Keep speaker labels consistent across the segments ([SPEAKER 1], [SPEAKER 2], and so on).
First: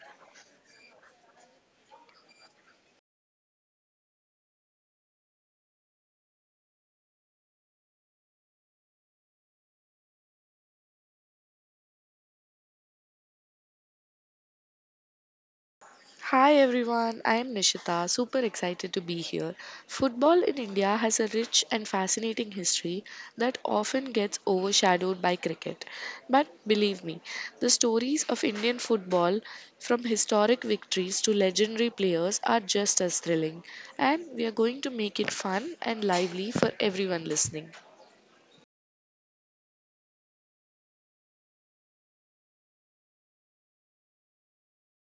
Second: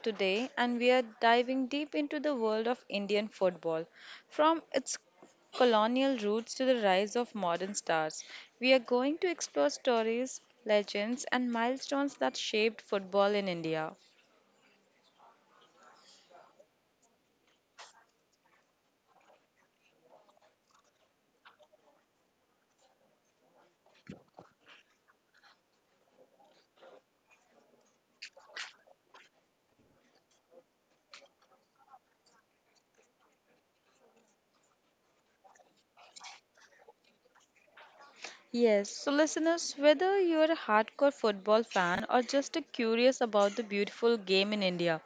[SPEAKER 1] today, and we are diving deep into the world of Indian football. From its colonial roots to the rise of modern stars, we are going to explore stories, legends, and milestones that shaped football in India.
[SPEAKER 2] Hi everyone, I am Nishita, super excited to be here. Football in India has a rich and fascinating history that often gets overshadowed by cricket. But believe me, the stories of Indian football, from historic victories to legendary players, are just as thrilling. And we are going to make it fun and lively for everyone listening.
[SPEAKER 1] Yes, so listeners, whether you're a hardcore football fan or just a curious about the beautiful game in India,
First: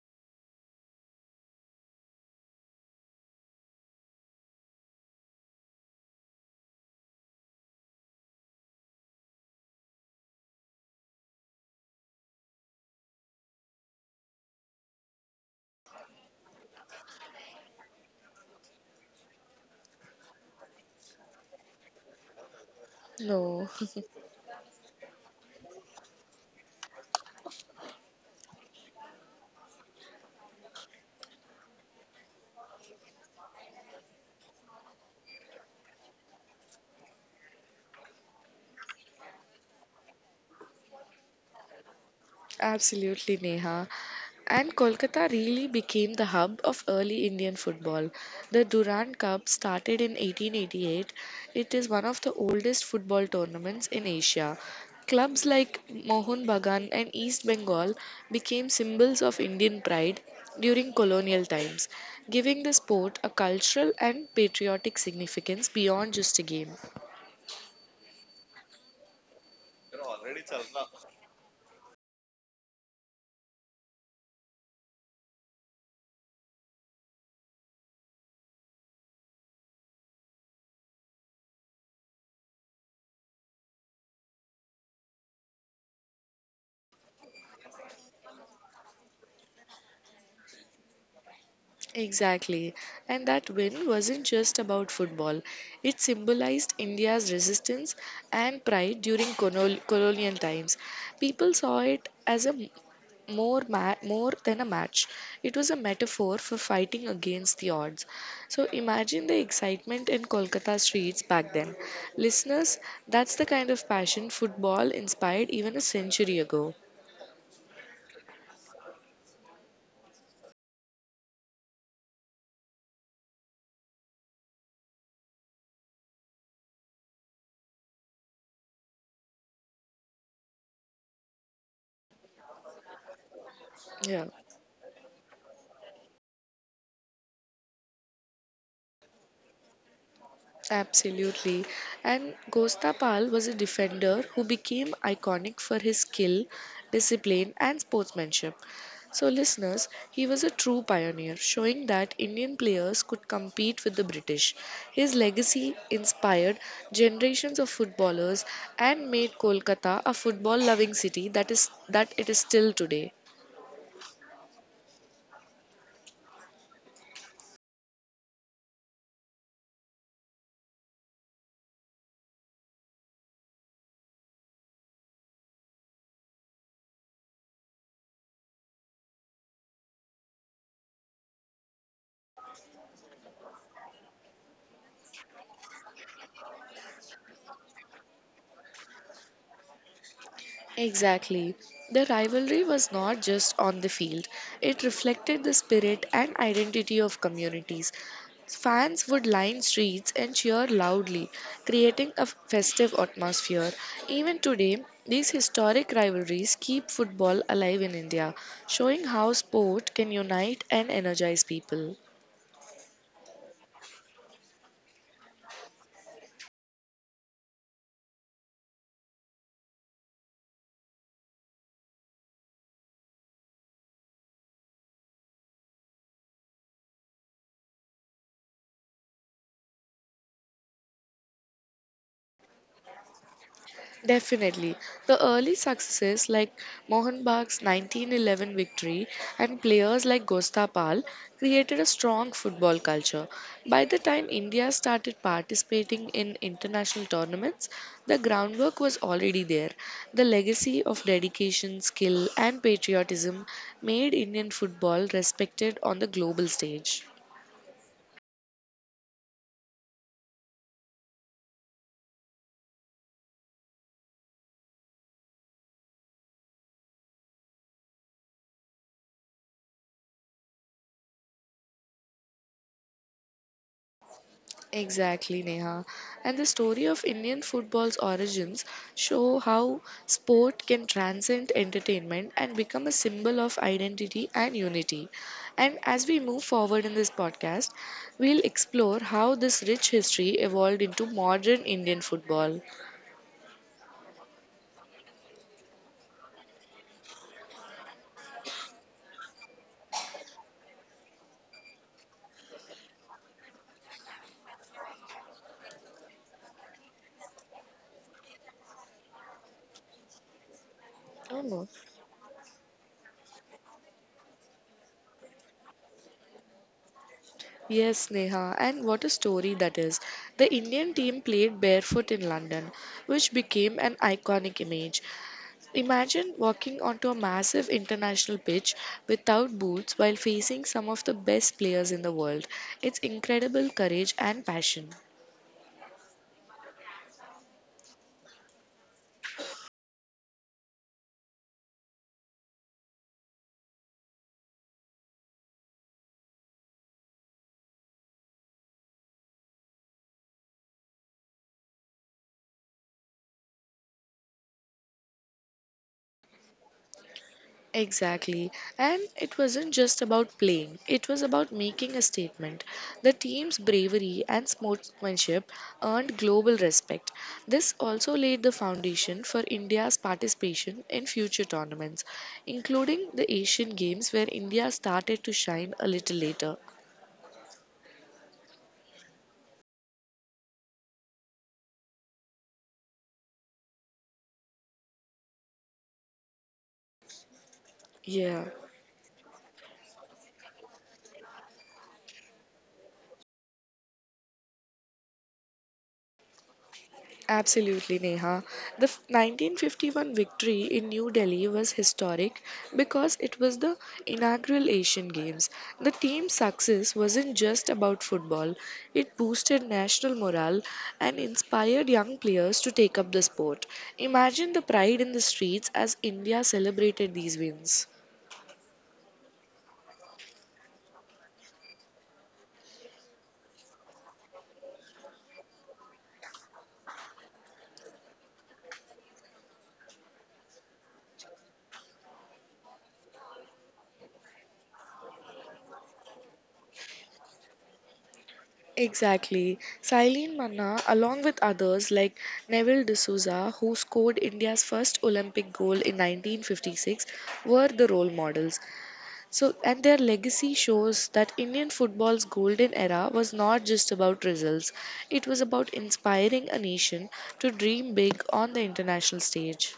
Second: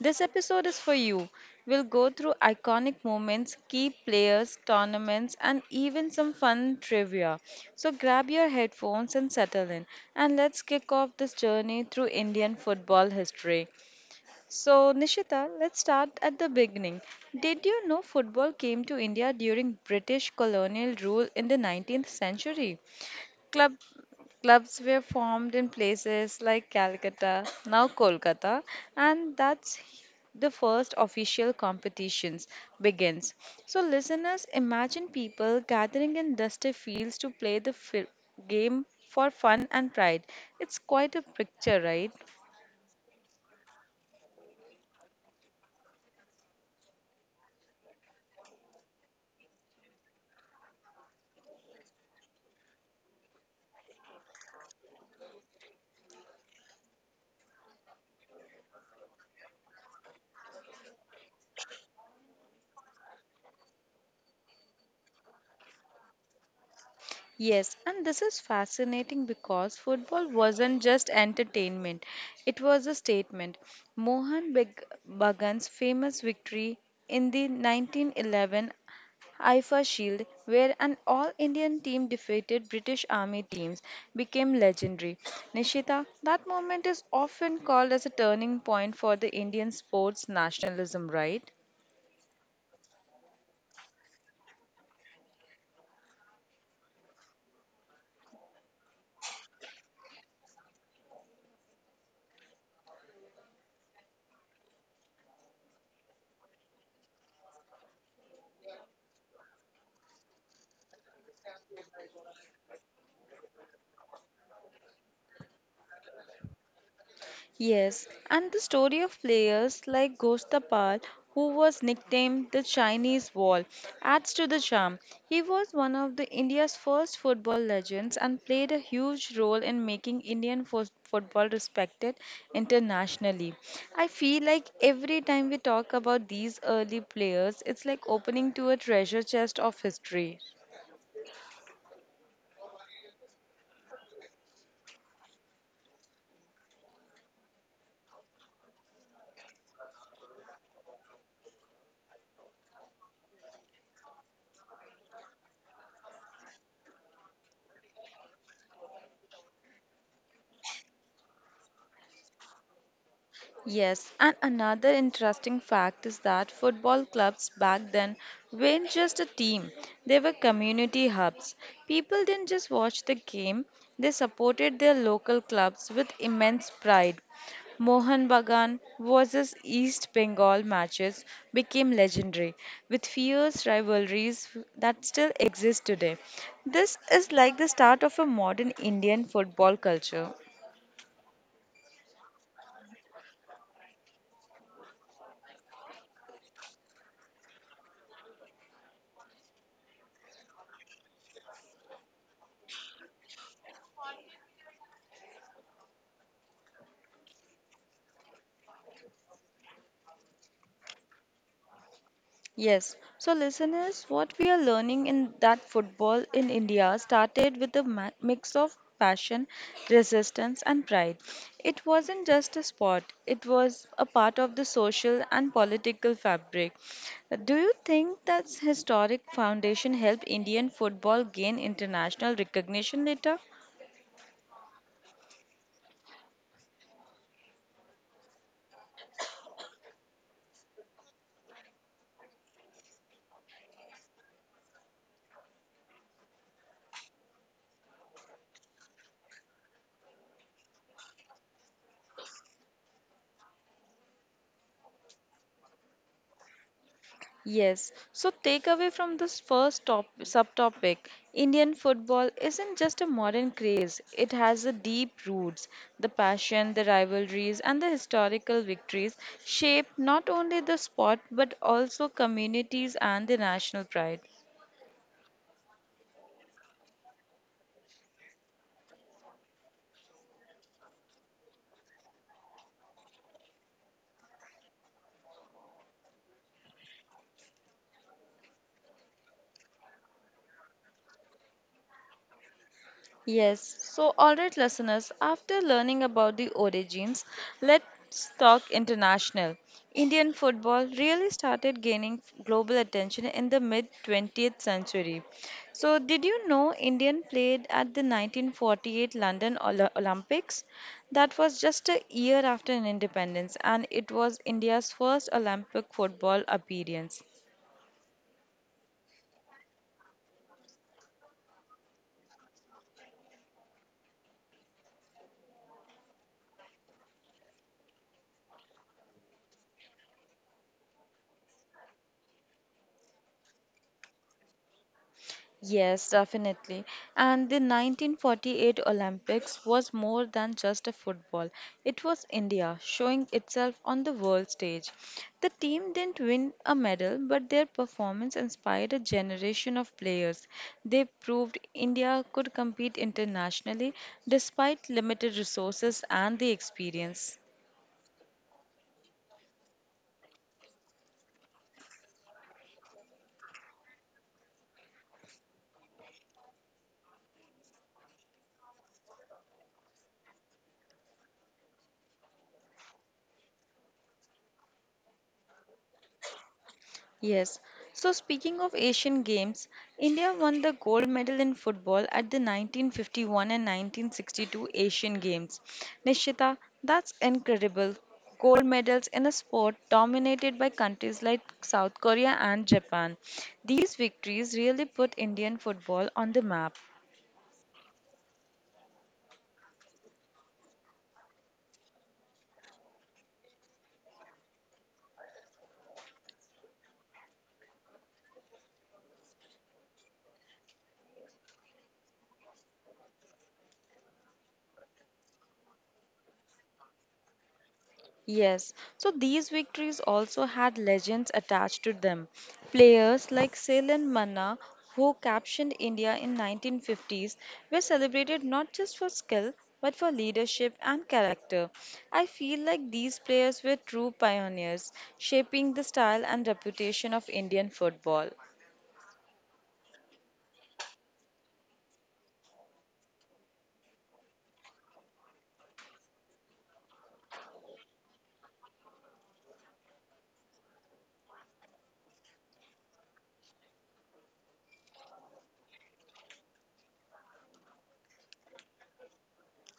[SPEAKER 1] this episode is for you. We'll go through iconic moments, key players, tournaments, and even some fun trivia. So grab your headphones and settle in, and let's kick off this journey through Indian football history. So, Nishita, let's start at the beginning. Did you know football came to India during British colonial rule in the 19th century?
[SPEAKER 2] No.
[SPEAKER 1] Club, Clubs were formed in places like Calcutta, now Kolkata, and that's the first official competitions begins. So listeners, imagine people gathering in dusty fields to play the game for fun and pride. It's quite a picture, right?
[SPEAKER 2] Absolutely, Neha. And Kolkata really became the hub of early Indian football. The Durand Cup started in 1888. It is one of the oldest football tournaments in Asia. Clubs like Mohun Bagan and East Bengal became symbols of Indian pride during colonial times, giving the sport a cultural and patriotic significance beyond just a game.
[SPEAKER 1] Yes, and this is fascinating because football wasn't just entertainment, it was a statement. Bagan's famous victory in the 1911 IFA Shield, where an all Indian team defeated British Army teams, became legendary. Nishita, that moment is often called as a turning point for the Indian sports nationalism, right?
[SPEAKER 2] Exactly. And that win wasn't just about football, it symbolized India's resistance and pride during colonial times. People saw it as a m- more ma- more than a match. It was a metaphor for fighting against the odds. So imagine the excitement in Kolkata streets back then, listeners. That's the kind of passion football inspired even a century ago.
[SPEAKER 1] Yes, and the story of players like Gostapal, who was nicknamed the Chinese Wall, adds to the charm. He was one of the India's first football legends and played a huge role in making Indian football respected internationally. I
[SPEAKER 2] Yeah.
[SPEAKER 1] feel like every time we talk about these early players, it's like opening to a treasure chest of history.
[SPEAKER 2] Absolutely. And Gostapal was a defender who became iconic for his skill, discipline, and sportsmanship. So, listeners, he was a true pioneer, showing that Indian players could compete with the British. His legacy inspired generations of footballers and made Kolkata a football loving city that it is still today.
[SPEAKER 1] Yes, and another interesting fact is that football clubs back then weren't just a team, they were community hubs. People didn't just watch the game, they supported their local clubs with immense pride. Mohan Bagan versus East Bengal matches became legendary, with fierce rivalries that still exist today. This is like the start of a modern Indian football culture.
[SPEAKER 2] Exactly. The rivalry was not just on the field, it reflected the spirit and identity of communities. Fans would line streets and cheer loudly, creating a festive atmosphere. Even today, these historic rivalries keep football alive in India, showing how sport can unite and energize people.
[SPEAKER 1] Yes. So, listeners, what we are learning in that football in India started with a mix of passion, resistance, and pride. It wasn't just a sport, it was a part of the social and political fabric. Do you think that historic foundation helped Indian football gain international recognition later?
[SPEAKER 2] Definitely. The early successes like Mohan Bagh's 1911 victory and players like Gostapal created a strong football culture. By the time India started participating in international tournaments, the groundwork was already there. The legacy of dedication, skill, and patriotism made Indian football respected on the global stage.
[SPEAKER 1] Yes. So takeaway from this first top subtopic, Indian football isn't just a modern craze. It has a deep roots. The passion, the rivalries, and the historical victories shape not only the sport but also communities and the national pride.
[SPEAKER 2] Exactly, Neha. And the story of Indian football's origins show how sport can transcend entertainment and become a symbol of identity and unity. And as we move forward in this podcast, we'll explore how this rich history evolved into modern Indian football.
[SPEAKER 1] Yes, so alright, listeners, after learning about the origins, let's talk international. Indian football really started gaining global attention in the mid 20th century. So, did you know Indian played at the 1948 London Olympics? That
[SPEAKER 2] Oh
[SPEAKER 1] was
[SPEAKER 2] no.
[SPEAKER 1] just a year after an independence, and it was India's first Olympic football appearance.
[SPEAKER 2] Yes, Neha, and what a story that is. The Indian team played barefoot in London, which became an iconic image. Imagine walking onto a massive international pitch without boots while facing some of the best players in the world. It's incredible courage and passion.
[SPEAKER 1] Yes, definitely. And the 1948 Olympics was more than just a football. It was India showing itself on the world stage. The team didn't win a medal, but their performance inspired a generation of players. They proved India could compete internationally despite limited resources and the experience.
[SPEAKER 2] Exactly. And it wasn't just about playing, it was about making a statement. The team's bravery and sportsmanship earned global respect. This also laid the foundation for India's participation in future tournaments, including the Asian Games, where India started to shine a little later.
[SPEAKER 1] Yes. So speaking of Asian Games, India won the gold medal in football at the 1951 and 1962 Asian Games. Nishita, that's incredible.
[SPEAKER 2] Yeah.
[SPEAKER 1] Gold medals in a sport dominated by countries like South Korea and Japan. These victories really put Indian football on the map.
[SPEAKER 2] Absolutely, Neha. The 1951 victory in New Delhi was historic because it was the inaugural Asian Games. The team's success wasn't just about football, it boosted national morale and inspired young players to take up the sport. Imagine the pride in the streets as India celebrated these wins.
[SPEAKER 1] Yes, so these victories also had legends attached to them. Players like Selan Manna, who captioned India in 1950s, were celebrated not just for skill but for leadership and character. I feel like these players were true pioneers, shaping the style and reputation of Indian football.
[SPEAKER 2] Exactly. Sailin Manna, along with others like Neville D'Souza, who scored India's first Olympic goal in 1956, were the role models. So, and their legacy shows that Indian football's golden era was not just about results, it was about inspiring a nation to dream big on the international stage.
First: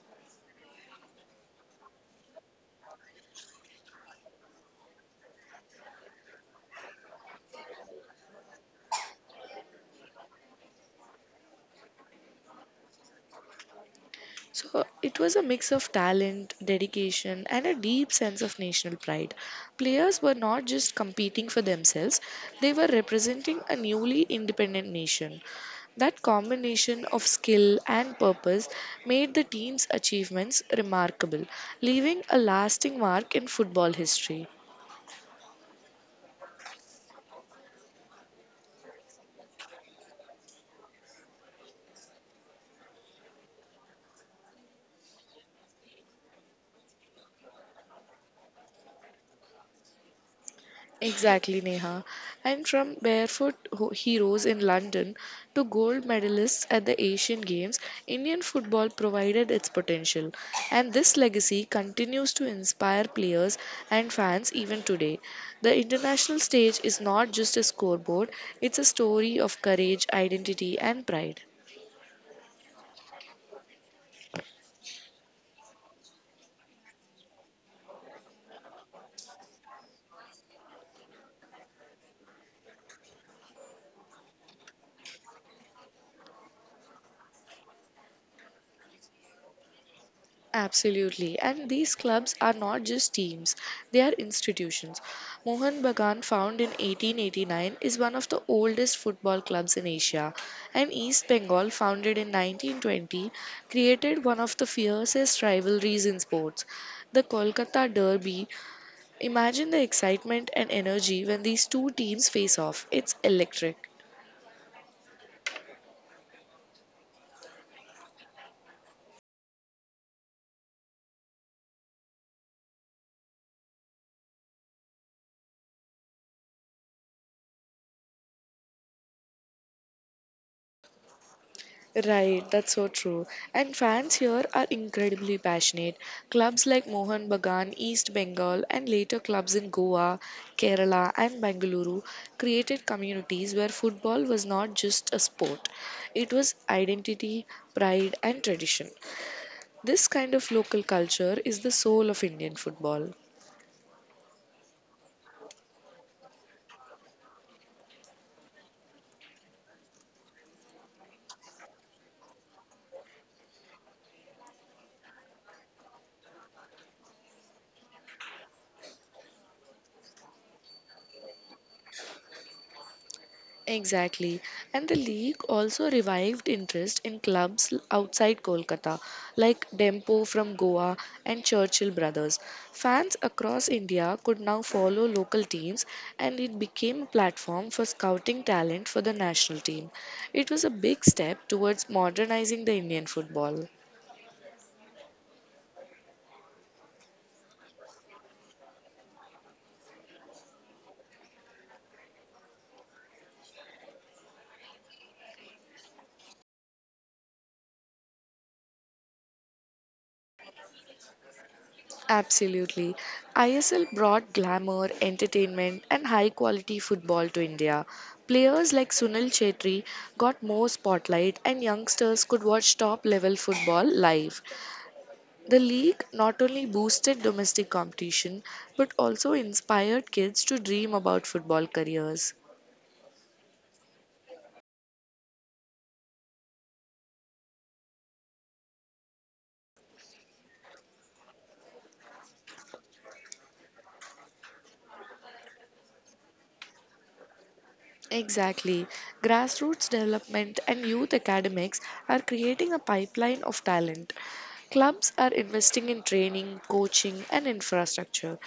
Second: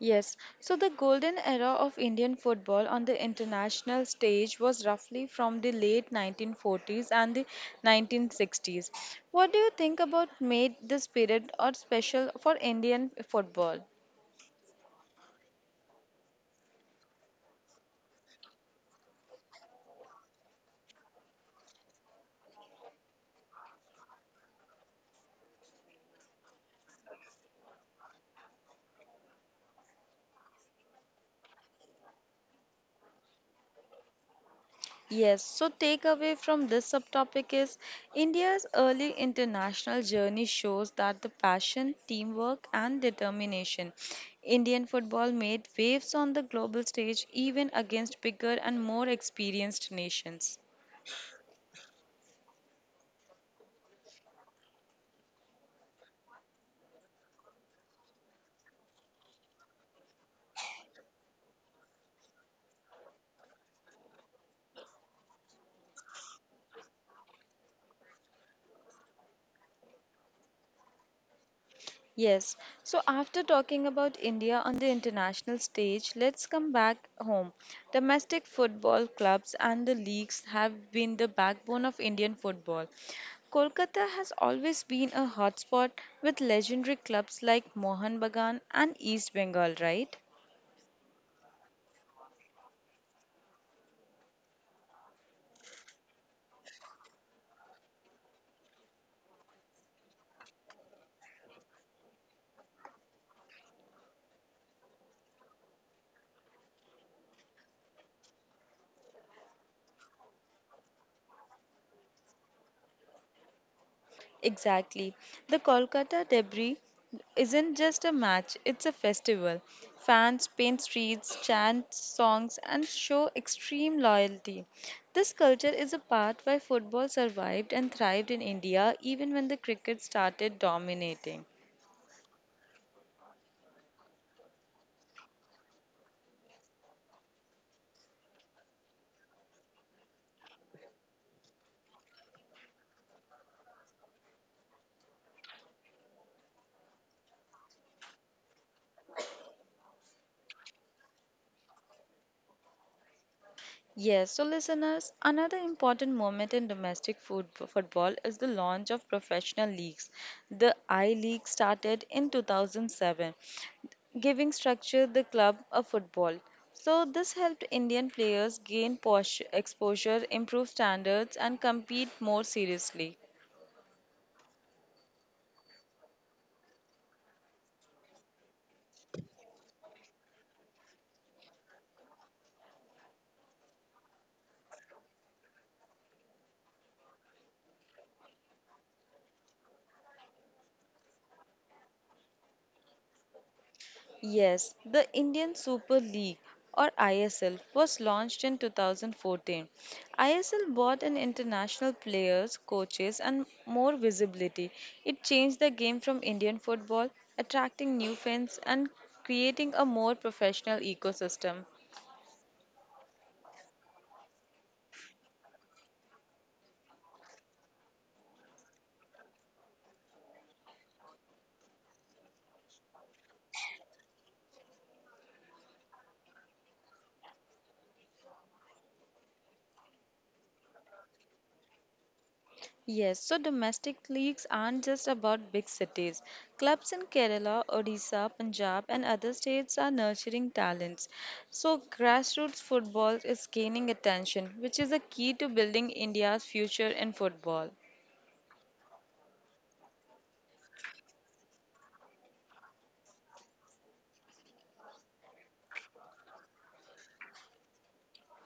[SPEAKER 1] Yes, so the golden era of Indian football on the international stage was roughly from the late 1940s and the 1960s. What do you think about made this period or special for Indian football?
[SPEAKER 2] So it was a mix of talent, dedication, and a deep sense of national pride. Players were not just competing for themselves, they were representing a newly independent nation. That combination of skill and purpose made the team's achievements remarkable, leaving a lasting mark in football history.
[SPEAKER 1] Yes, so takeaway from this subtopic is India's early international journey shows that the passion, teamwork, and determination. Indian football made waves on the global stage even against bigger and more experienced nations.
[SPEAKER 2] Exactly, Neha. And from barefoot heroes in London to gold medalists at the Asian Games, Indian football provided its potential. And this legacy continues to inspire players and fans even today. The international stage is not just a scoreboard, it's a story of courage, identity, and pride.
[SPEAKER 1] Yes. So after talking about India on the international stage, let's come back home. Domestic football clubs and the leagues have been the backbone of Indian football. Kolkata has always been a hotspot with legendary clubs like Mohan Bagan and East Bengal, right?
[SPEAKER 2] Absolutely. And these clubs are not just teams, they are institutions. Mohan Bagan, found in 1889, is one of the oldest football clubs in Asia. And East Bengal, founded in 1920, created one of the fiercest rivalries in sports, the Kolkata Derby. Imagine the excitement and energy when these two teams face off. It's electric.
[SPEAKER 1] Exactly. The Kolkata debris isn't just a match, it's a festival. Fans paint streets, chant songs, and show extreme loyalty. This culture is a part why football survived and thrived in India even when the cricket started dominating.
[SPEAKER 2] Right, that's so true. And fans here are incredibly passionate. Clubs like Mohan Bagan, East Bengal, and later clubs in Goa, Kerala, and Bengaluru created communities where football was not just a sport, it was identity, pride, and tradition. This kind of local culture is the soul of Indian football.
[SPEAKER 1] Yes, so listeners, another important moment in domestic football is the launch of professional leagues. The I League started in 2007 giving structure the club a football. So this helped Indian players gain posh exposure, improve standards and compete more seriously.
[SPEAKER 2] Exactly. And the league also revived interest in clubs outside Kolkata, like Dempo from Goa and Churchill Brothers. Fans across India could now follow local teams, and it became a platform for scouting talent for the national team. It was a big step towards modernizing the Indian football.
[SPEAKER 1] Yes, the Indian Super League or ISL was launched in 2014. ISL brought in international players, coaches and more visibility. It changed the game from Indian football, attracting new fans and creating a more professional ecosystem.
[SPEAKER 2] Absolutely. ISL brought glamour, entertainment, and high quality football to India. Players like Sunil Chetri got more spotlight, and youngsters could watch top level football live. The league not only boosted domestic competition but also inspired kids to dream about football careers.
[SPEAKER 1] Yes, so domestic leagues aren't just about big cities. Clubs in Kerala, Odisha, Punjab, and other states are nurturing talents. So, grassroots football is gaining attention, which is a key to building India's future in football.
[SPEAKER 2] Exactly. Grassroots development and youth academics are creating a pipeline of talent. Clubs are investing in training, coaching, and infrastructure.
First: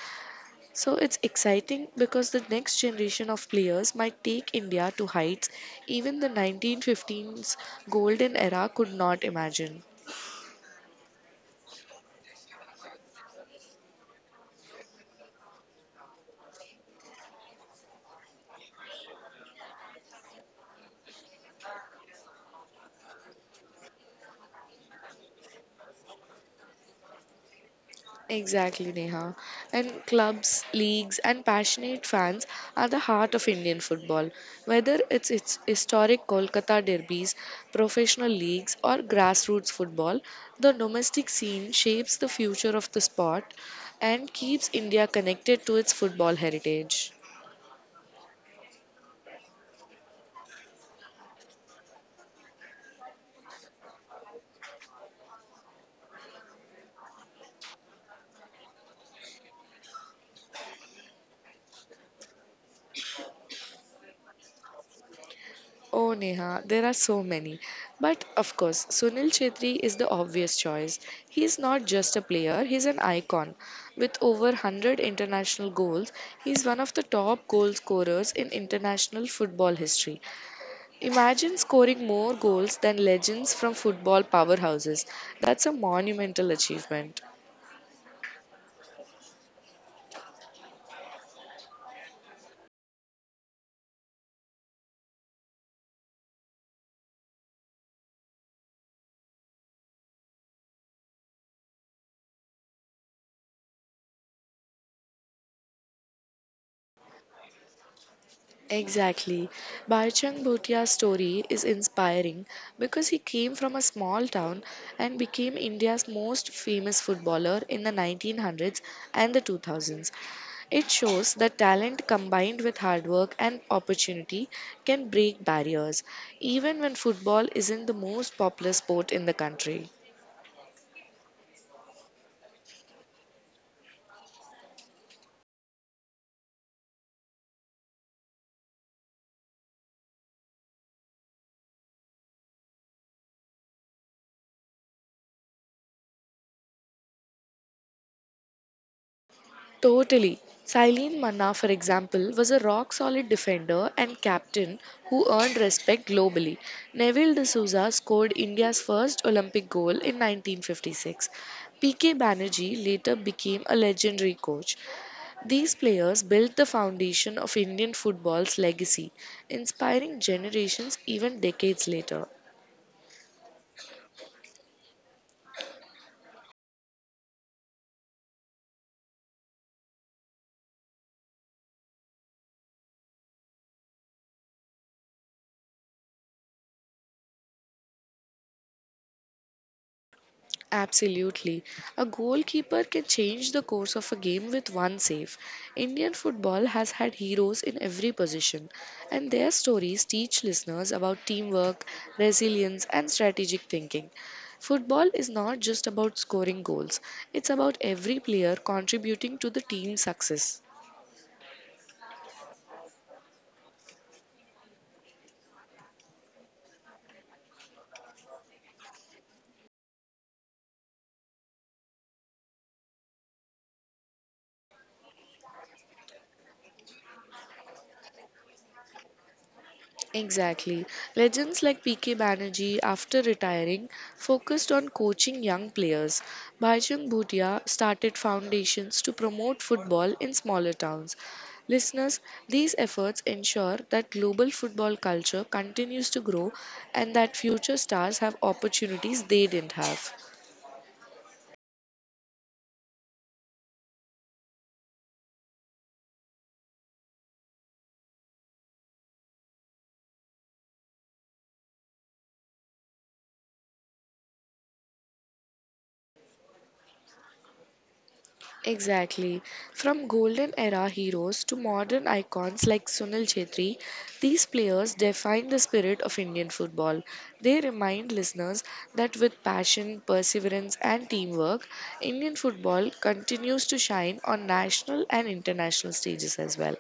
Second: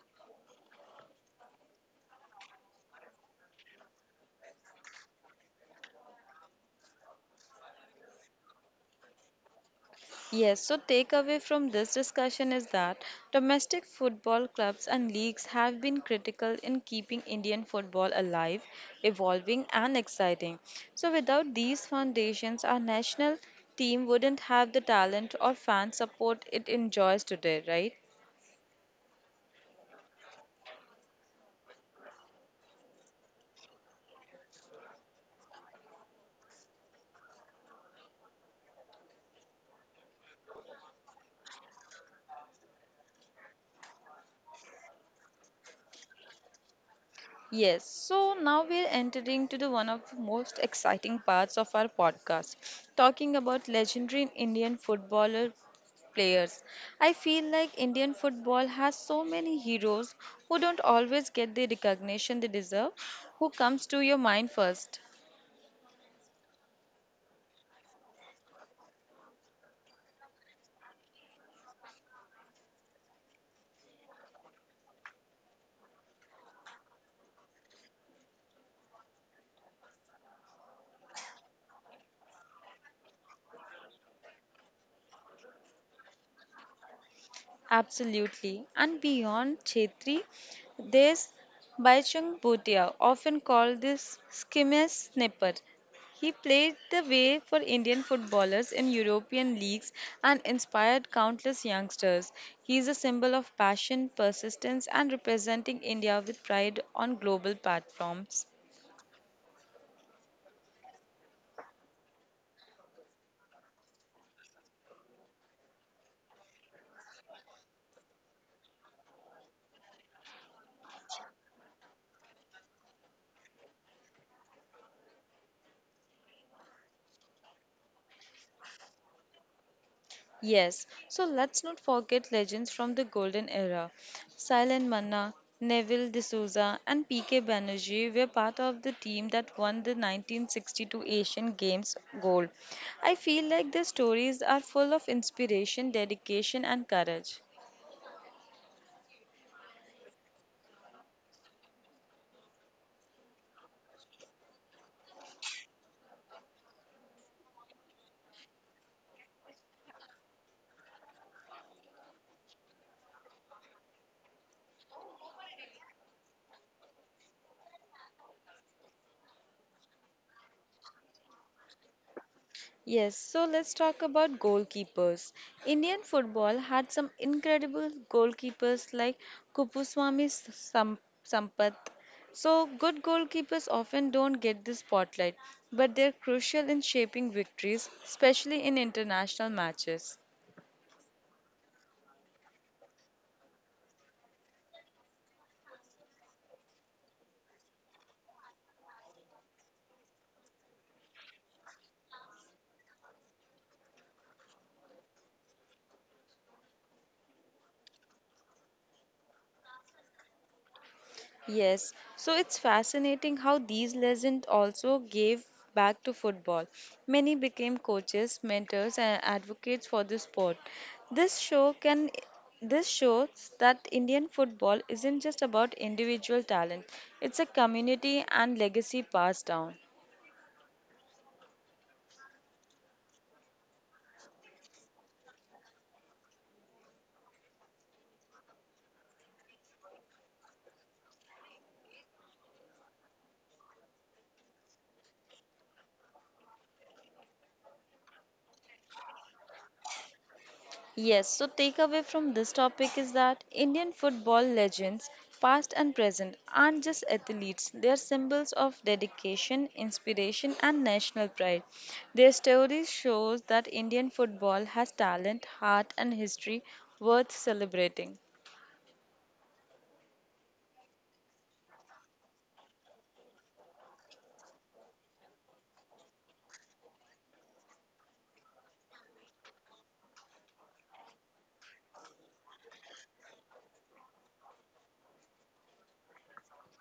[SPEAKER 2] So it's exciting because the next generation of players might take India to heights even the 1915's golden era could not imagine.
[SPEAKER 1] Yes, so takeaway from this discussion is that domestic football clubs and leagues have been critical in keeping Indian football alive, evolving, and exciting. So, without these foundations, our national team wouldn't have the talent or fan support it enjoys today, right?
[SPEAKER 2] Exactly, Neha. And clubs, leagues, and passionate fans are the heart of Indian football. Whether it's its historic Kolkata derbies, professional leagues, or grassroots football, the domestic scene shapes the future of the sport and keeps India connected to its football heritage.
[SPEAKER 1] Yes, so now we're entering to the one of the most exciting parts of our podcast, talking about legendary Indian footballer players. I feel like Indian football has so many heroes who don't always get the recognition they deserve. Who comes to your mind first?
[SPEAKER 2] Oh, Neha, there are so many. But of course, Sunil Chetri is the obvious choice. He is not just a player, he's an icon. With over 100 international goals, he's one of the top goal scorers in international football history. Imagine scoring more goals than legends from football powerhouses. That's a monumental achievement.
[SPEAKER 1] Absolutely. And beyond Chetri, there's Baichung Bhutia, often called this skimmer snipper. He played the way for Indian footballers in European leagues and inspired countless youngsters. He is a symbol of passion, persistence, and representing India with pride on global platforms.
[SPEAKER 2] Exactly. Bhaichan Bhutia's story is inspiring because he came from a small town and became India's most famous footballer in the 1900s and the 2000s. It shows that talent combined with hard work and opportunity can break barriers, even when football isn't the most popular sport in the country.
[SPEAKER 1] Yes, so let's not forget legends from the golden era. Silent Manna, Neville D'Souza, and PK Banerjee were part of the team that won the 1962 Asian Games gold. I feel like their stories are full of inspiration, dedication, and courage.
[SPEAKER 2] Totally. Silene Manna, for example, was a rock solid defender and captain who earned respect globally. Neville D'Souza scored India's first Olympic goal in 1956. PK Banerjee later became a legendary coach. These players built the foundation of Indian football's legacy, inspiring generations even decades later.
[SPEAKER 1] Yes, so let's talk about goalkeepers. Indian football had some incredible goalkeepers like Kupuswamy Sampath. So, good goalkeepers often don't get the spotlight, but they're crucial in shaping victories, especially in international matches.
[SPEAKER 2] Absolutely. A goalkeeper can change the course of a game with one save. Indian football has had heroes in every position, and their stories teach listeners about teamwork, resilience, and strategic thinking. Football is not just about scoring goals, it's about every player contributing to the team's success.
[SPEAKER 1] Yes, so it's fascinating how these legends also gave back to football. Many became coaches, mentors, and advocates for the sport. This show can this shows that Indian football isn't just about individual talent. It's a community and legacy passed down.
[SPEAKER 2] Exactly. Legends like PK Banerjee, after retiring, focused on coaching young players. Bhajrang Bhutia started foundations to promote football in smaller towns. Listeners, these efforts ensure that global football culture continues to grow and that future stars have opportunities they didn't have.
[SPEAKER 1] Yes, so takeaway from this topic is that Indian football legends, past and present, aren't just athletes. They are symbols of dedication, inspiration, and national pride. Their stories shows that Indian football has talent, heart, and history worth celebrating.
[SPEAKER 2] Exactly. From golden era heroes to modern icons like Sunil Chhetri, these players define the spirit of Indian football. They remind listeners that with passion, perseverance, and teamwork, Indian football continues to shine on national and international stages as well.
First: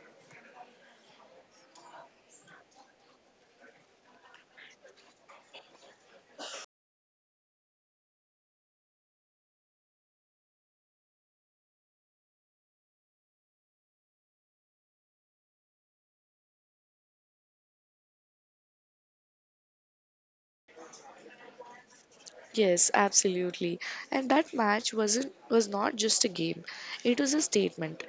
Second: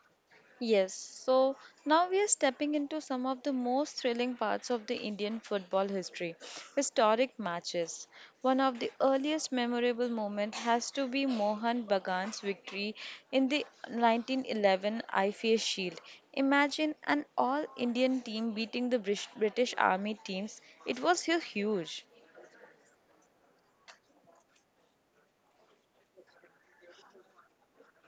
[SPEAKER 1] Yes, so now we are stepping into some of the most thrilling parts of the Indian football history historic matches. One of the earliest memorable moments has to be Mohan Bagan's victory in the 1911 IFA Shield. Imagine an all Indian team beating the British Army teams, it was huge.
[SPEAKER 2] Yes, absolutely. And that match was not just a game. It was a statement.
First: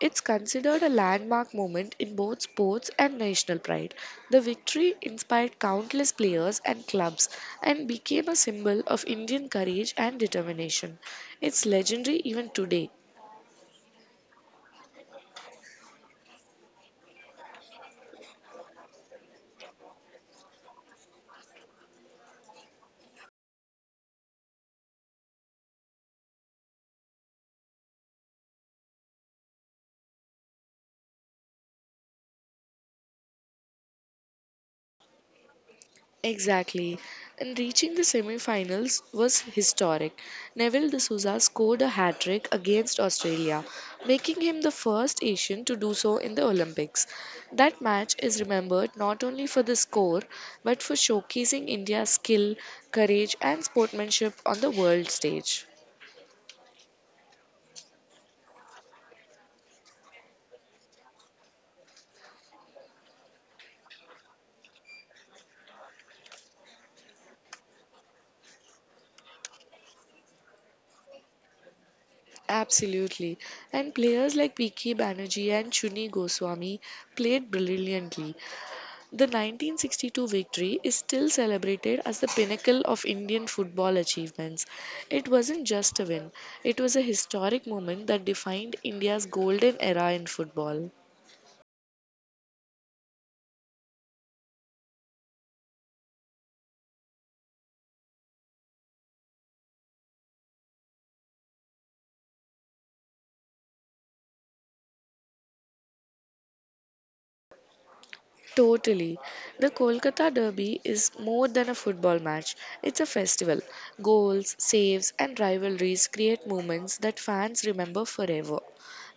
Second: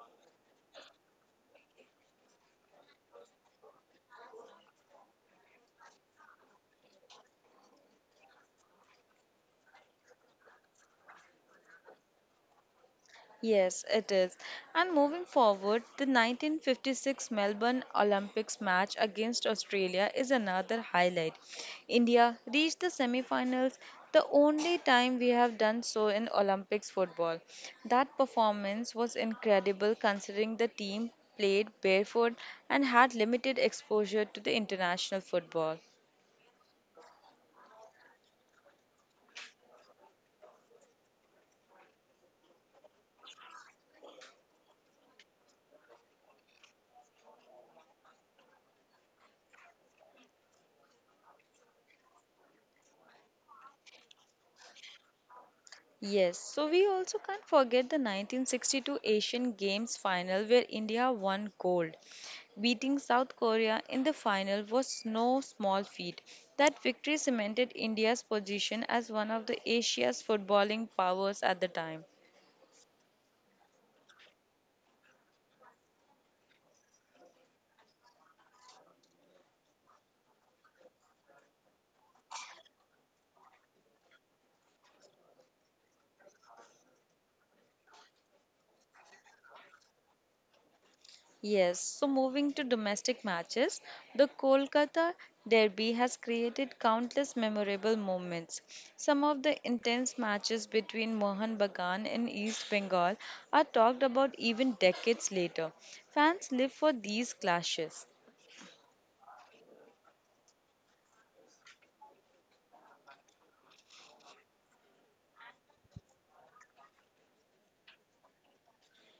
[SPEAKER 2] It's considered a landmark moment in both sports and national pride. The victory inspired countless players and clubs and became a symbol of Indian courage and determination. It's legendary even today.
[SPEAKER 1] Yes, it is. And moving forward, the 1956 Melbourne Olympics match against Australia is another highlight. India reached the semi-finals, the only time we have done so in Olympics football. That performance was incredible considering the team played barefoot and had limited exposure to the international football.
[SPEAKER 2] Exactly. And reaching the semi-finals was historic. Neville D'Souza scored a hat-trick against Australia, making him the first Asian to do so in the Olympics. That match is remembered not only for the score, but for showcasing India's skill, courage and sportsmanship on the world stage.
[SPEAKER 1] Yes, so we also can't forget the 1962 Asian Games final where India won gold. Beating South Korea in the final was no small feat. That victory cemented India's position as one of the Asia's footballing powers at the time.
[SPEAKER 2] Absolutely. And players like PK. Banerjee and Chuni Goswami played brilliantly. The 1962 victory is still celebrated as the pinnacle of Indian football achievements. It wasn't just a win, it was a historic moment that defined India's golden era in football.
[SPEAKER 1] Yes, so moving to domestic matches, the Kolkata Derby has created countless memorable moments. Some of the intense matches between Mohan Bagan and East Bengal are talked about even decades later. Fans live for these clashes.
[SPEAKER 2] Totally. The Kolkata Derby is more than a football match. It's a festival. Goals, saves, and rivalries create moments that fans remember forever.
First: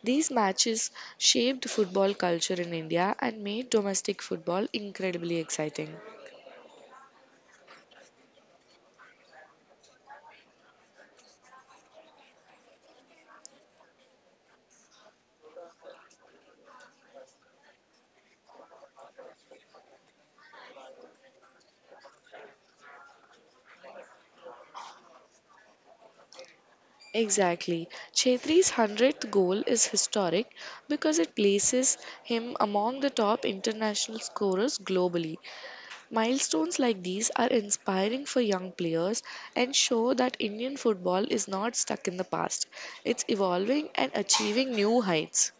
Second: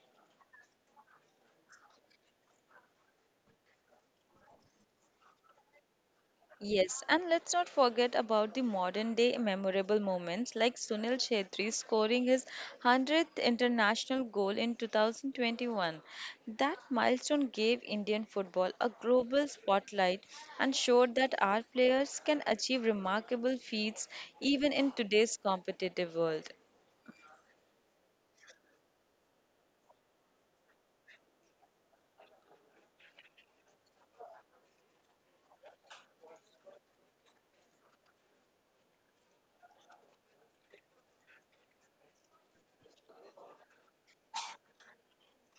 [SPEAKER 2] These matches shaped football culture in India and made domestic football incredibly exciting.
[SPEAKER 1] Yes, and let's not forget about the modern day memorable moments like Sunil Chhetri scoring his 100th international goal in 2021. That milestone gave Indian football a global spotlight and showed that our players can achieve remarkable feats even in today's competitive world.
[SPEAKER 2] Exactly. Chetri's 100th goal is historic because it places him among the top international scorers globally. Milestones like these are inspiring for young players and show that Indian football is not stuck in the past. It's evolving and achieving new heights.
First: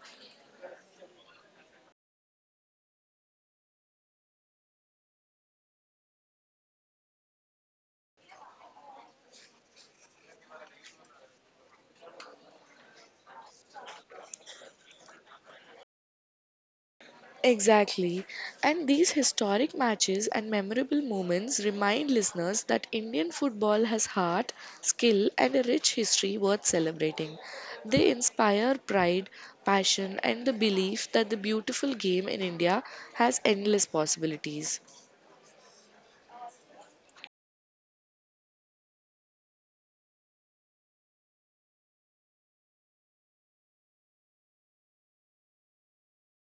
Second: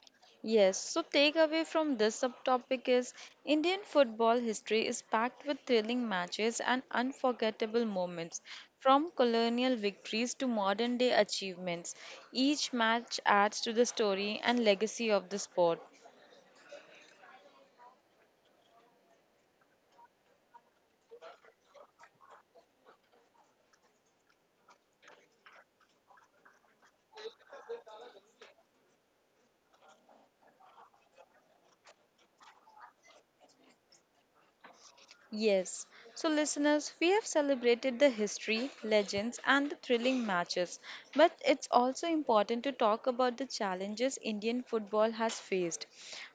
[SPEAKER 1] Yes, so takeaway from this subtopic is Indian football history is packed with thrilling matches and unforgettable moments, from colonial victories to modern day achievements. Each match adds to the story and legacy of the sport.
[SPEAKER 2] Exactly. And these historic matches and memorable moments remind listeners that Indian football has heart, skill, and a rich history worth celebrating. They inspire pride, passion, and the belief that the beautiful game in India has endless possibilities.
[SPEAKER 1] Yes. So, listeners, we have celebrated the history, legends, and the thrilling matches. But it's also important to talk about the challenges Indian football has faced.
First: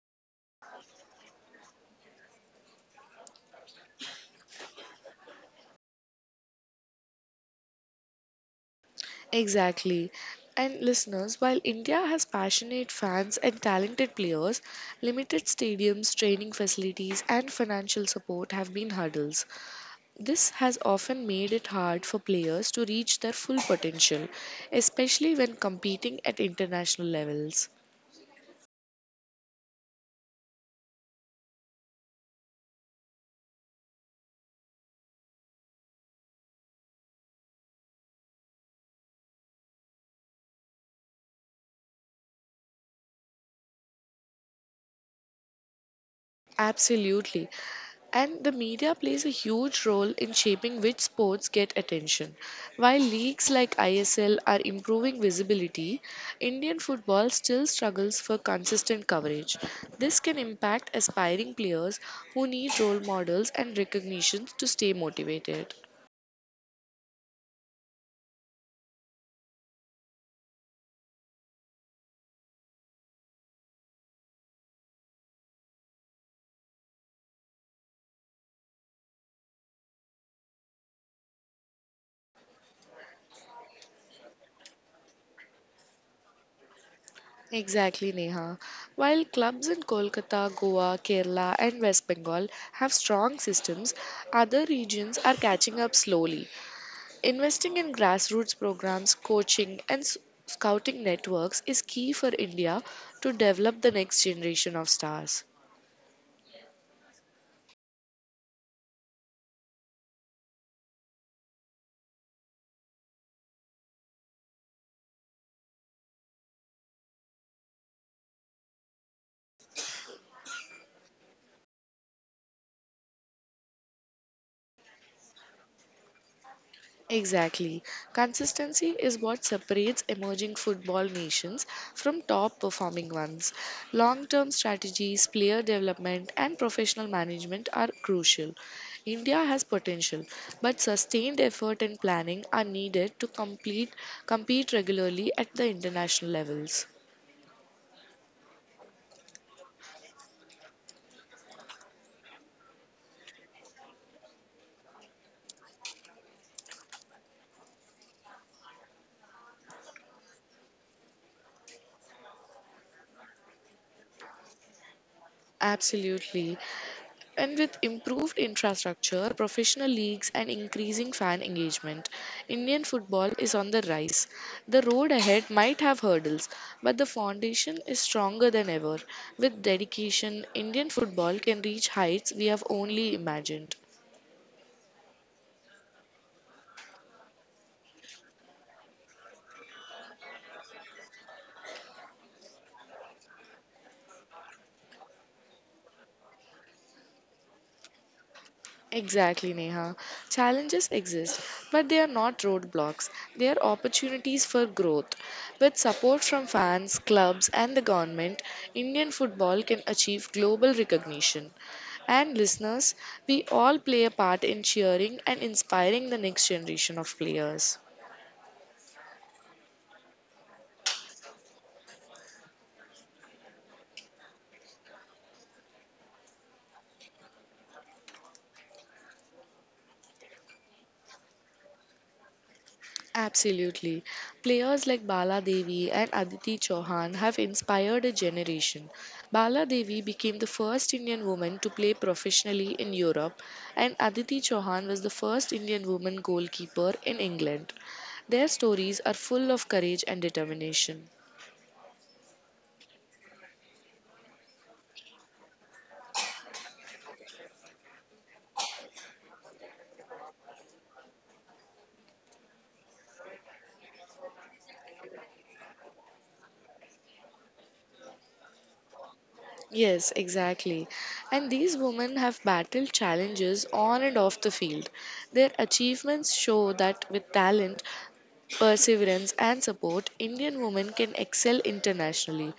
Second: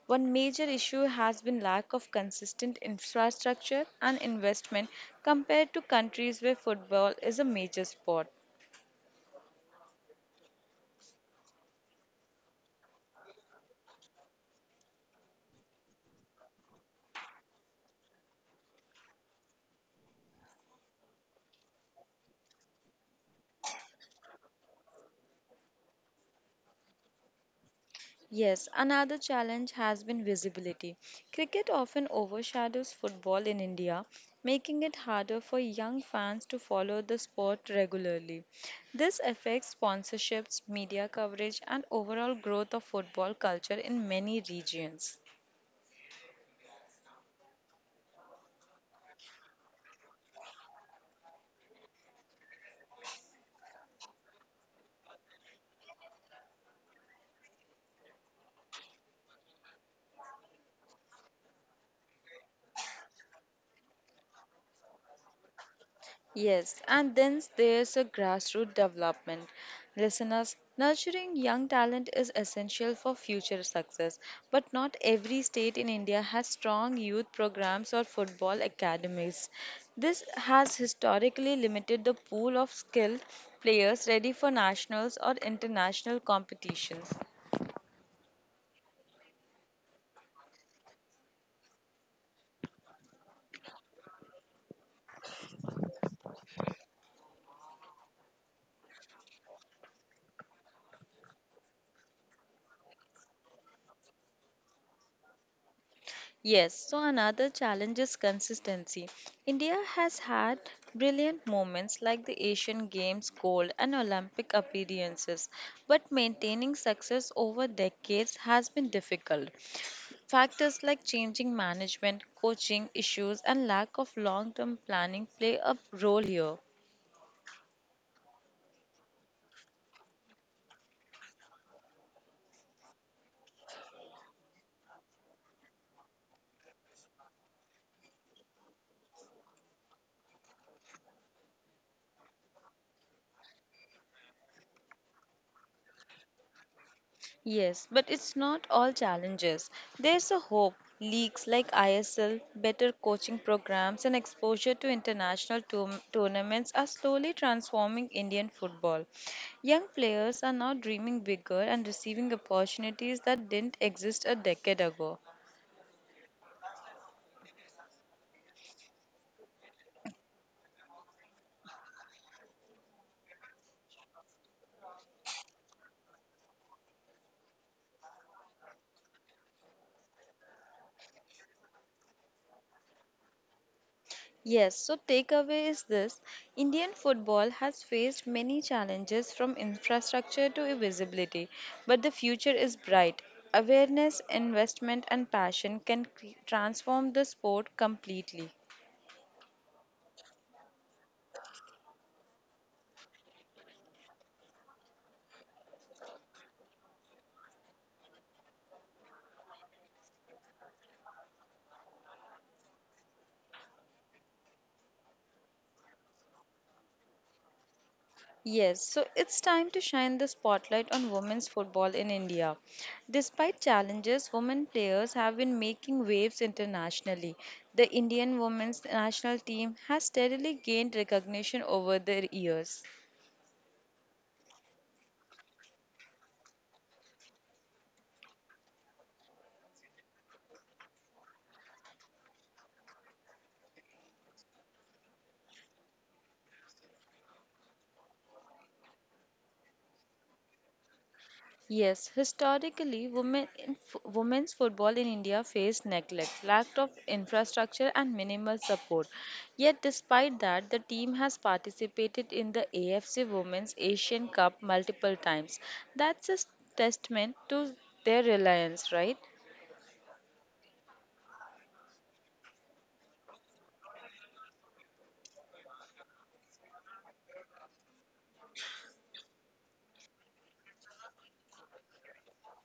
[SPEAKER 1] One major issue has been lack of consistent infrastructure and investment compared to countries where football is a major sport.
[SPEAKER 2] Exactly. And listeners, while India has passionate fans and talented players, limited stadiums, training facilities, and financial support have been hurdles. This has often made it hard for players to reach their full potential, especially when competing at international levels.
[SPEAKER 1] Yes, another challenge has been visibility. Cricket often overshadows football in India, making it harder for young fans to follow the sport regularly. This affects sponsorships, media coverage, and overall growth of football culture in many regions.
[SPEAKER 2] Absolutely. And the media plays a huge role in shaping which sports get attention. While leagues like ISL are improving visibility, Indian football still struggles for consistent coverage. This can impact aspiring players who need role models and recognition to stay motivated.
[SPEAKER 1] Yes, and then there's a grassroots development. Listeners, nurturing young talent is essential for future success, but not every state in India has strong youth programs or football academies. This has historically limited the pool of skilled players ready for nationals or international competitions.
[SPEAKER 2] Exactly, Neha. While clubs in Kolkata, Goa, Kerala, and West Bengal have strong systems, other regions are catching up slowly. Investing in grassroots programs, coaching, and scouting networks is key for India to develop the next generation of stars.
[SPEAKER 1] Yes, so another challenge is consistency. India has had brilliant moments like the Asian Games gold and Olympic appearances, but maintaining success over decades has been difficult. Factors like changing management, coaching issues, and lack of long term planning play a role here.
[SPEAKER 2] Exactly. Consistency is what separates emerging football nations from top performing ones. Long term strategies, player development, and professional management are crucial. India has potential, but sustained effort and planning are needed to compete regularly at the international levels.
[SPEAKER 1] Yes, but it's not all challenges. There's a hope. Leagues like ISL, better coaching programs, and exposure to international tournaments are slowly transforming Indian football. Young players are now dreaming bigger and receiving opportunities that didn't exist a decade ago.
[SPEAKER 2] Absolutely. And with improved infrastructure, professional leagues, and increasing fan engagement, Indian football is on the rise. The road ahead might have hurdles, but the foundation is stronger than ever. With dedication, Indian football can reach heights we have only imagined.
[SPEAKER 1] Yes, so takeaway is this: Indian football has faced many challenges from infrastructure to visibility, but the future is bright. Awareness, investment, and passion can transform the sport completely.
[SPEAKER 2] Exactly, Neha. Challenges exist, but they are not roadblocks. They are opportunities for growth. With support from fans, clubs, and the government, Indian football can achieve global recognition. And listeners, we all play a part in cheering and inspiring the next generation of players.
[SPEAKER 1] Yes, so it's time to shine the spotlight on women's football in India. Despite challenges, women players have been making waves internationally. The Indian women's national team has steadily gained recognition over the years.
[SPEAKER 2] Absolutely. Players like Bala Devi and Aditi Chauhan have inspired a generation. Bala Devi became the first Indian woman to play professionally in Europe, and Aditi Chauhan was the first Indian woman goalkeeper in England. Their stories are full of courage and determination.
[SPEAKER 1] Yes, historically, women's football in India faced neglect, lack of infrastructure, and minimal support. Yet, despite that, the team has participated in the AFC Women's Asian Cup multiple times. That's a testament to their reliance, right?
[SPEAKER 2] Yes, exactly. And these women have battled challenges on and off the field. Their achievements show that with talent, perseverance, and support, Indian women can excel internationally.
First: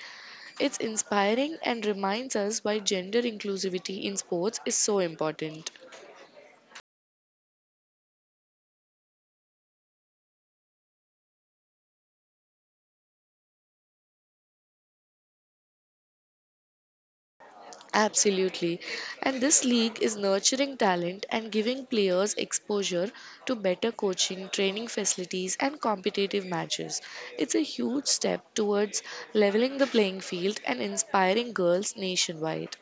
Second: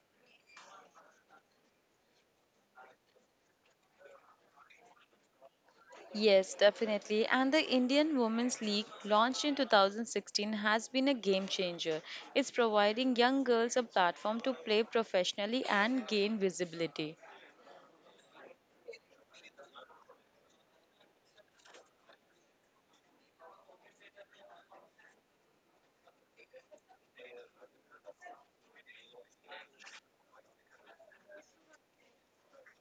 [SPEAKER 2] It's inspiring and reminds us why gender inclusivity in sports is so important.
[SPEAKER 1] Yes, definitely. And the Indian Women's League, launched in 2016, has been a game changer. It's providing young girls a platform to play professionally and gain visibility.
[SPEAKER 2] Absolutely. And this league is nurturing talent and giving players exposure to better coaching, training facilities, and competitive matches. It's a huge step towards leveling the playing field and inspiring girls nationwide.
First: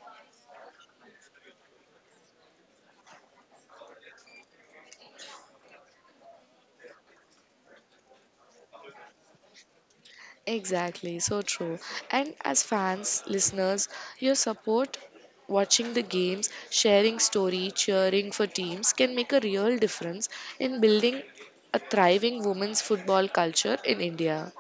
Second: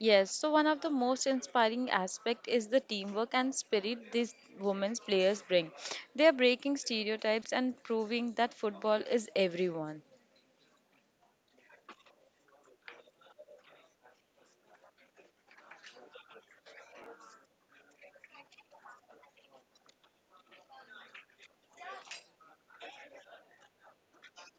[SPEAKER 1] Yes, so one of the most inspiring aspect is the teamwork and spirit these women's players bring. They are breaking stereotypes and proving that football is everyone.
[SPEAKER 2] Exactly, so true. And as fans, listeners, your support watching the games, sharing story, cheering for teams can make a real difference in building a thriving women's football culture in India.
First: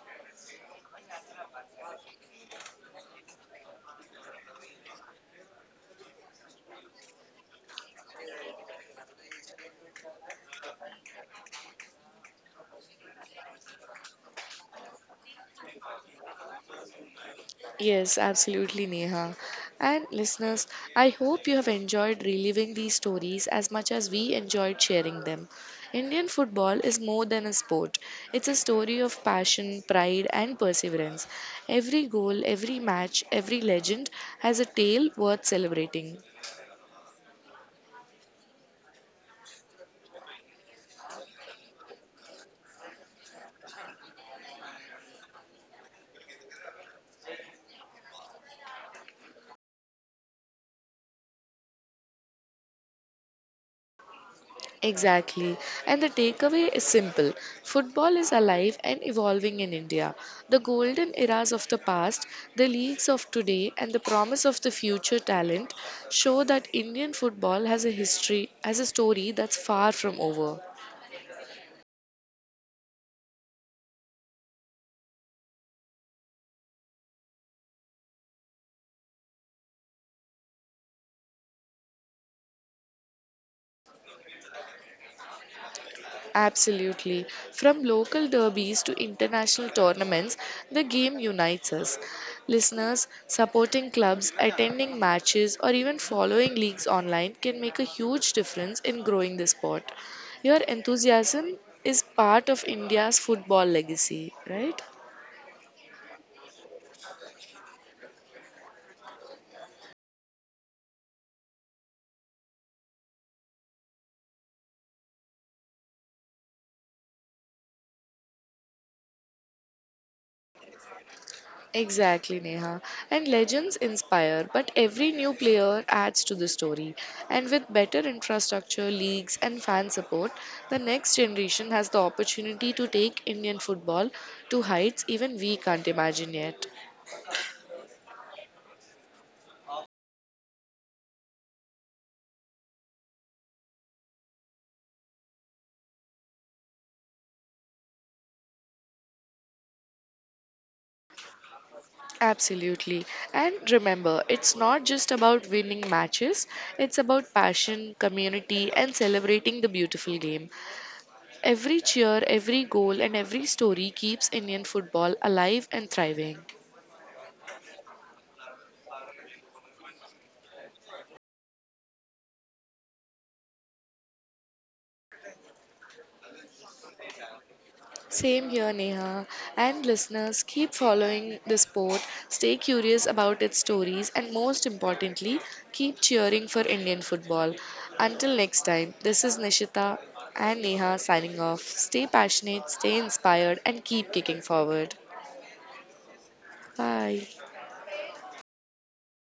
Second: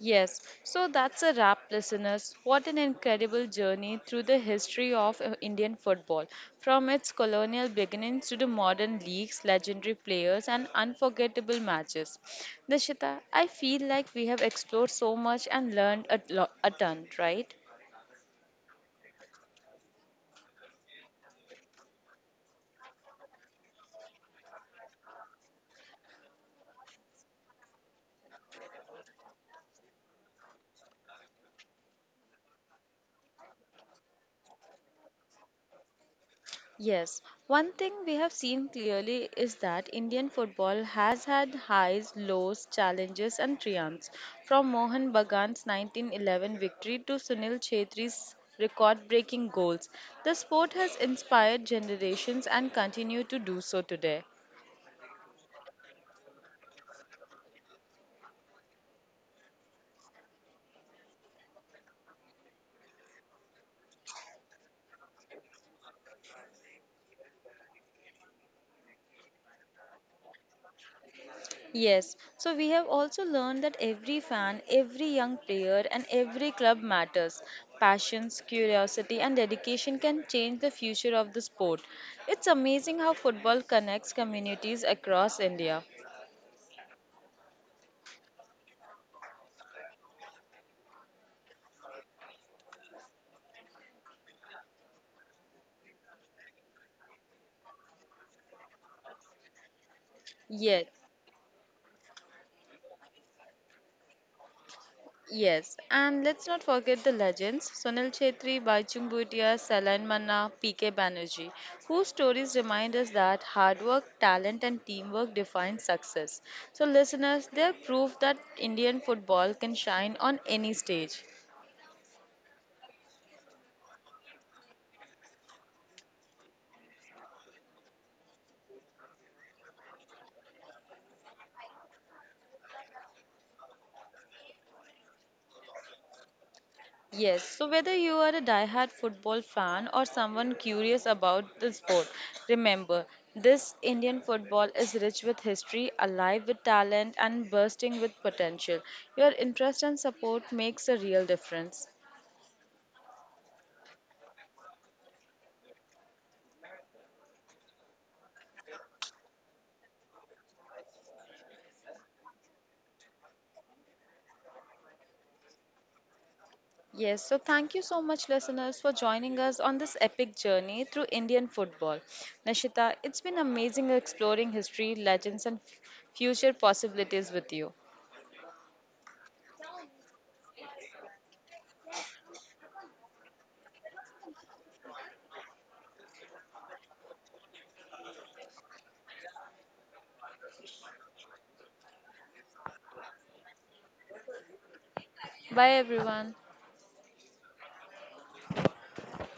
[SPEAKER 1] Yes, so that's a wrap, listeners. What an incredible journey through the history of Indian football, from its colonial beginnings to the modern leagues, legendary players, and unforgettable matches. Dishita, I feel like we have explored so much and learned a ton, right?
[SPEAKER 2] Yes, absolutely, Neha. And listeners, I hope you have enjoyed reliving these stories as much as we enjoyed sharing them. Indian football is more than a sport, it's a story of passion, pride, and perseverance. Every goal, every match, every legend has a tale worth celebrating.
[SPEAKER 1] Yes, one thing we have seen clearly is that Indian football has had highs, lows, challenges, and triumphs. From Mohan Bagan's 1911 victory to Sunil Chhetri's record breaking goals, the sport has inspired generations and continues to do so today.
[SPEAKER 2] Exactly. And the takeaway is simple. Football is alive and evolving in India. The golden eras of the past, the leagues of today, and the promise of the future talent show that Indian football has a history, has a story that's far from over.
[SPEAKER 1] Yes, so we have also learned that every fan, every young player, and every club matters. Passions, curiosity, and dedication can change the future of the sport. It's amazing how football connects communities across India.
[SPEAKER 2] Absolutely. From local derbies to international tournaments, the game unites us. Listeners, supporting clubs, attending matches, or even following leagues online can make a huge difference in growing the sport. Your
[SPEAKER 1] Yes.
[SPEAKER 2] enthusiasm is part of India's football legacy, right?
[SPEAKER 1] Yes, and let's not forget the legends Sonal Chetri, Baichung Bhutia, Salain Manna, PK Banerjee, whose stories remind us that hard work, talent, and teamwork define success. So, listeners, they're proof that Indian football can shine on any stage.
[SPEAKER 2] Exactly, Neha. And legends inspire, but every new player adds to the story. And with better infrastructure, leagues, and fan support, the next generation has the opportunity to take Indian football to heights even we can't imagine yet.
[SPEAKER 1] Yes, so whether you are a diehard football fan or someone curious about the sport, remember this: Indian football is rich with history, alive with talent, and bursting with potential. Your interest and support makes a real difference.
[SPEAKER 2] Absolutely. And remember, it's not just about winning matches, it's about passion, community, and celebrating the beautiful game. Every cheer, every goal, and every story keeps Indian football alive and thriving.
[SPEAKER 1] Yes, so thank you so much, listeners, for joining us on this epic journey through Indian football. Nashita, it's been amazing exploring history, legends, and future possibilities with you.
[SPEAKER 2] Same here, Neha. And listeners, keep following the sport, stay curious about its stories, and most importantly, keep cheering for Indian football. Until next time, this is Nishita and Neha signing off. Stay passionate, stay inspired, and keep kicking forward.
[SPEAKER 1] Bye, everyone.
[SPEAKER 2] Bye.